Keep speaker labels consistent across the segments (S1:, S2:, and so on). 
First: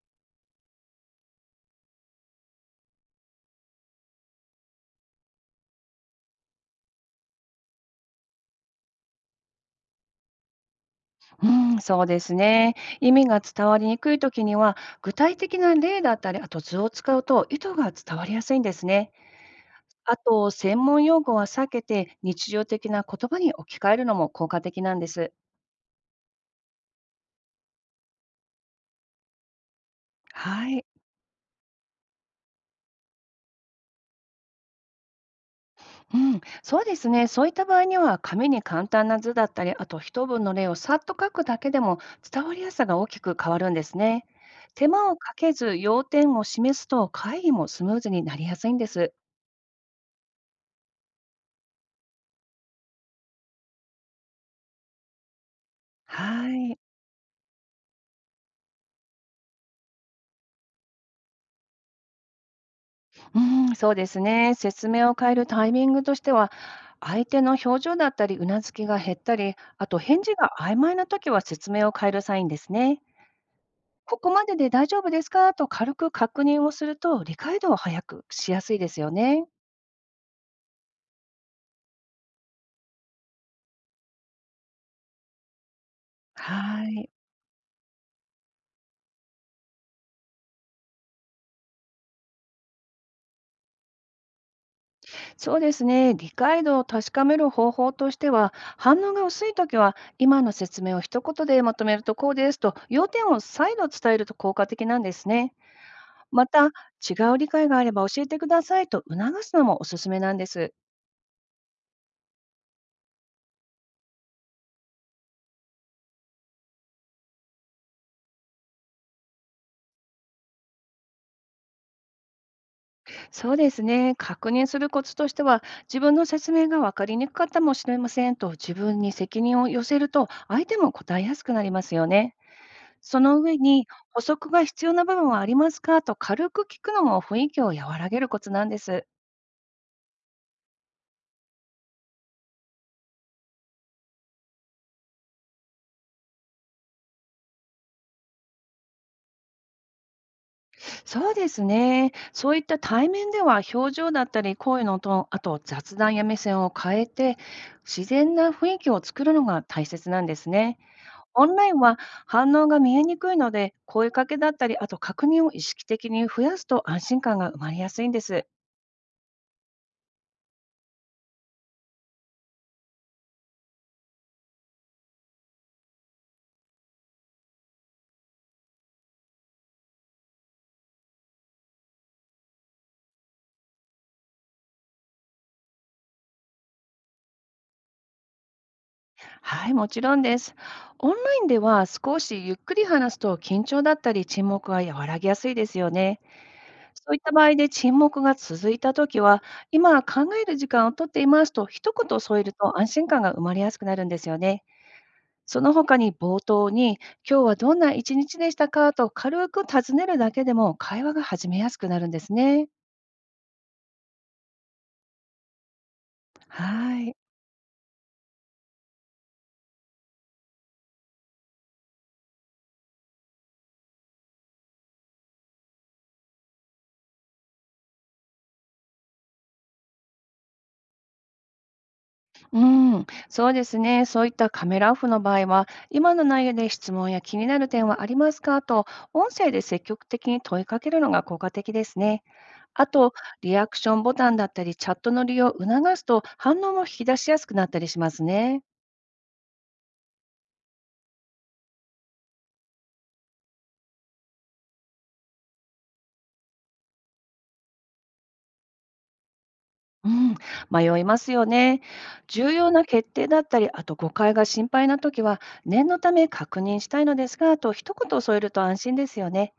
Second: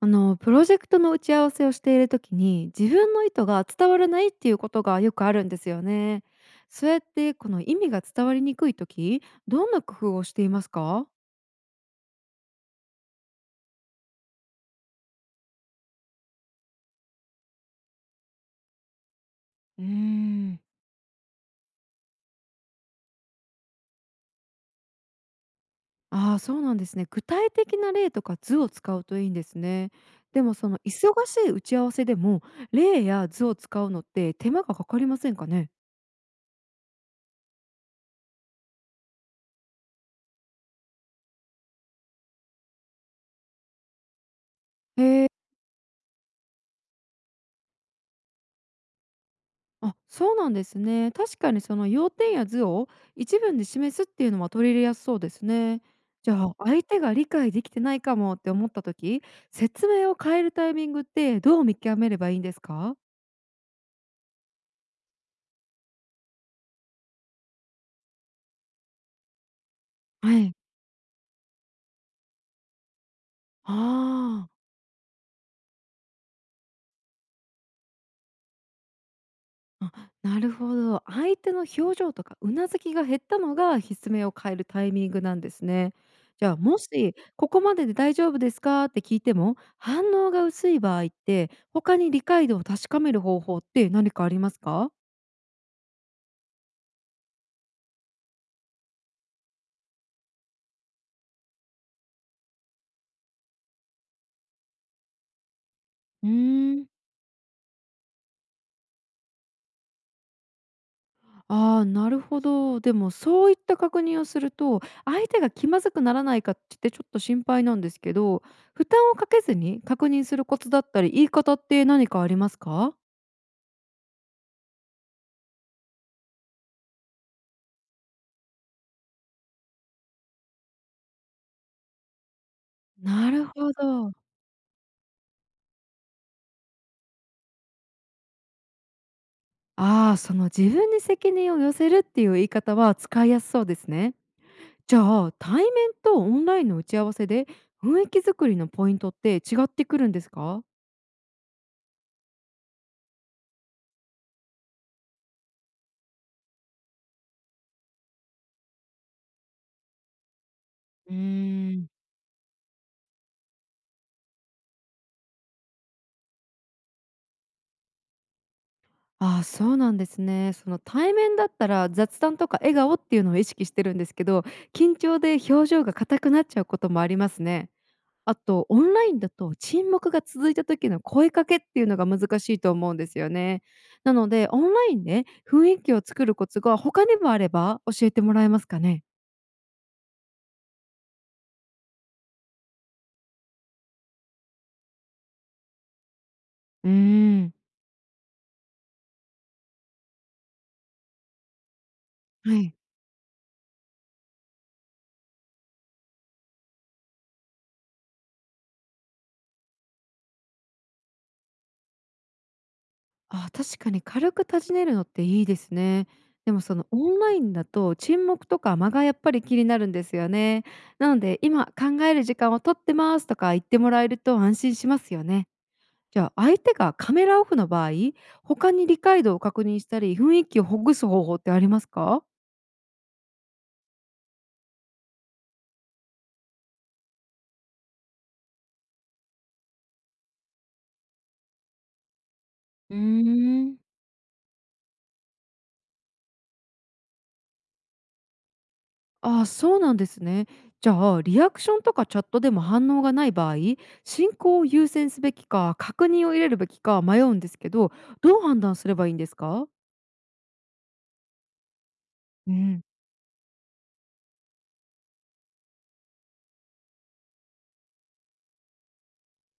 S1: あのプロジェクトの打ち合わせをしている時に自分の意図が伝わらないっていうことがよくあるんですよね。そうやってこの意味が伝わりにくい時どんな工夫をしていますか？
S2: うん、そうですね。意味が伝わりにくいときには、具体的な例だったり、あと図を使うと意図が伝わりやすいんですね。
S1: うー
S2: あと、
S1: ん。
S2: 専門用語は避けて、日常的な言葉に置き換えるのも効果的なんです。
S1: ああー、そうなんですね。具体的な例とか図を使うといいんですね。でもそ
S2: は
S1: の
S2: い。
S1: 忙しい打ち合わせでも例や図を使うのって手間がかかりませんかね？
S2: うん、そうですね。そういった場合には、紙に簡単な図だったり、あと一文の例をさっと書くだけでも、伝わりやすさが大きく変わるんですね。手間を
S1: へ。
S2: かけず、要点を示すと、会議もスムーズになりやすいんです。
S1: あ、そうなんですね。確かにその要点や図を一文で示すっていうのは取り入れやすそうですね。じゃ
S2: は
S1: あ、
S2: い。
S1: 相手が理解できてないかもって思った時、説明を変えるタイミングってどう見極めればいいんですか？
S2: うん、そうですね。説明を変えるタイミングとしては、相手の表情だったり、うなずきが減ったり、あと返事
S1: は
S2: が
S1: い。
S2: 曖昧な時は説明を変えるサインですね。
S1: あ
S2: ここまで
S1: あ。
S2: で大丈夫ですかと軽く確認をすると、理解度を早くしやすいですよね。
S1: あ、なるほど。相手の表情とかうなずきが減ったのが、失明を変えるタイミングなんですね。じゃあ、も
S2: はい。
S1: し「ここまでで大丈夫ですか？」って聞いても、反応が薄い場合って、他に理解度を確かめる方法って何かありますか？
S2: そうですね。理解度を確かめる方法としては、反応が薄い時は、今の説明を一言でまとめるとこうですと、要点を再度伝えると効果的なんですね。
S1: う
S2: また、
S1: ーん。
S2: 違う理解があれば教えてくださいと促すのもおすすめなんです。
S1: ああ、なるほど。でもそういった確認をすると、相手が気まずくならないかってちょっと心配なんですけど、負担をかけずに確認するコツだったり、言い方って何かありますか？
S2: そうですね。確認するコツとしては、自分の説明が分かりにくかったかもしれませんと自分に責任を寄せると、相手も答えやすくなりますよね。そ
S1: な
S2: の
S1: る
S2: 上
S1: ほ
S2: に、
S1: ど。
S2: 補足が必要な部分はありますかと軽く聞くのも雰囲気を和らげるコツなんです。
S1: ああ、その自分に責任を寄せるっていう言い方は使いやすそうですね。じゃあ、対面とオンラインの打ち合わせで雰囲気作りのポイントって違ってくるんですか？
S2: そうですね。そういった対面では表情だったり声のトーン、あと雑談や目線を変えて自然な雰囲気を作るのが大切なんですね。
S1: うー
S2: オンライン
S1: ん。
S2: は反応が見えにくいので声かけだったり、あと確認を意識的に増やすと安心感が生まれやすいんです。
S1: ああ、そうなんですね。その対面だったら雑談とか笑顔っていうのを意識してるんですけど緊張で表情が硬くなっちゃうこともありますね。あと、オンラインだと沈黙が続いた時の声かけっていうのが難しいと思うんですよね。なので、オンラインで雰囲気を作るコツが他にもあれば教えてもらえますかね？
S2: はい、もちろんです。オンラインでは少しゆっくり話すと緊張だったり沈黙が和らぎやすいですよね。
S1: うー
S2: そういった場
S1: ん。
S2: 合で沈黙が続いたときは、今考える時間をとっていますと一言添える
S1: はい。
S2: と安心感が生まれやすくなるんですよね。その他に冒頭に、今日はどんな一日でしたかと軽く尋ねるだけでも会話が始めやすくなるんですね。
S1: あ、確かに軽く尋ねるのっていいですね。でも
S2: は
S1: そのオ
S2: い。
S1: ンラインだと沈黙とか間がやっぱり気になるんですよね。なので、今考える時間を取ってますとか言ってもらえると安心しますよね。じゃあ、相手がカメラオフの場合、他に理解度を確認したり、雰囲気をほぐす方法ってありますか？
S2: うん、そうですね。そういったカメラオフの場合は、今の内容で質問や気になる点はありますかと、音声で積極的に問いかけるのが効果的ですね。あ
S1: うー
S2: と、リアク
S1: ん。
S2: ションボタンだったり、チャットの利用を促すと、反応も引き出しやすくなったりしますね。
S1: ああ、そうなんですね。じゃあ、リアクションとかチャットでも反応がない場合、進行を優先すべきか、確認を入れるべきか迷うんですけど、どう判断すればいいんですか？
S2: うん、迷いますよね。重
S1: う
S2: 要
S1: ん。
S2: な決定だったり、あと誤解が心配なときは、念のため確認したいのですが、と一言添えると安心ですよね。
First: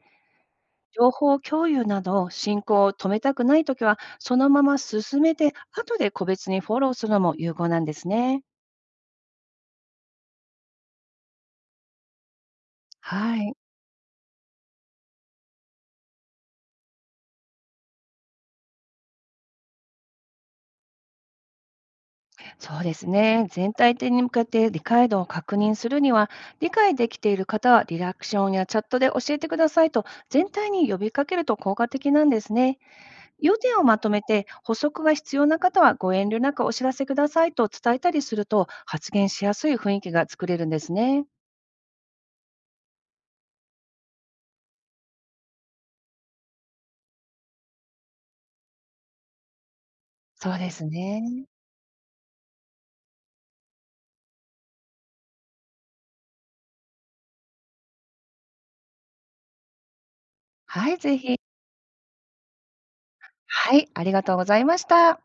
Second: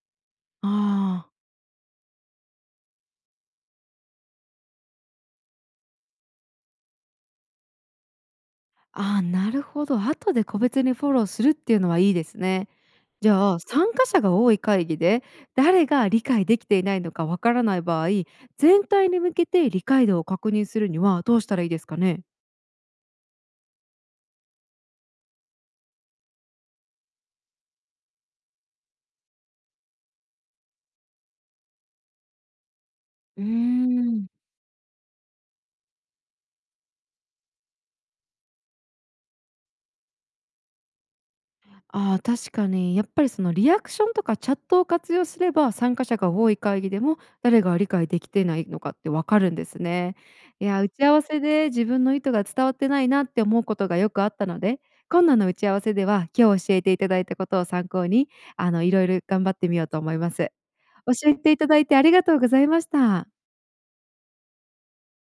S1: あ
S2: 情
S1: ー。
S2: 報共有など、進行を止めたくないときは、そのまま進めて、後で個別にフォローするのも有効なんですね。
S1: あー、なるほど。後で個別にフォローするっていうのはいいですね。じ
S2: はい。
S1: ゃあ、参加者が多い会議で誰が理解できていないのかわからない場合、全体に向けて理解度を確認するにはどうしたらいいですかね？
S2: そうですね。全体的に向けて理解度を確認するには、理解できている方はリラクションやチャットで教えてくださいと全体に呼びかけると効果的なんですね。
S1: うー
S2: 要点をまとめ
S1: ん、
S2: て、補足が必要な方はご遠慮なくお知らせくださいと伝えたりすると、発言しやすい雰囲気が作れるんですね。
S1: ああ、確かにやっぱりそのリアクションとかチャットを活用すれば参加者が多い会議でも誰が理解できてないのかってわかるんですね。
S2: そう
S1: い
S2: で
S1: や、
S2: す
S1: 打ち合わせ
S2: ね。
S1: で自分の意図が伝わってないなって思うことがよくあったので今度の打ち合わせでは今日教えていただいたことを参考にいろいろ頑張ってみようと思います。
S2: はい、ぜ
S1: 教え
S2: ひ。
S1: ていただいてありがとうございました。
S2: はい、ありがとうございました。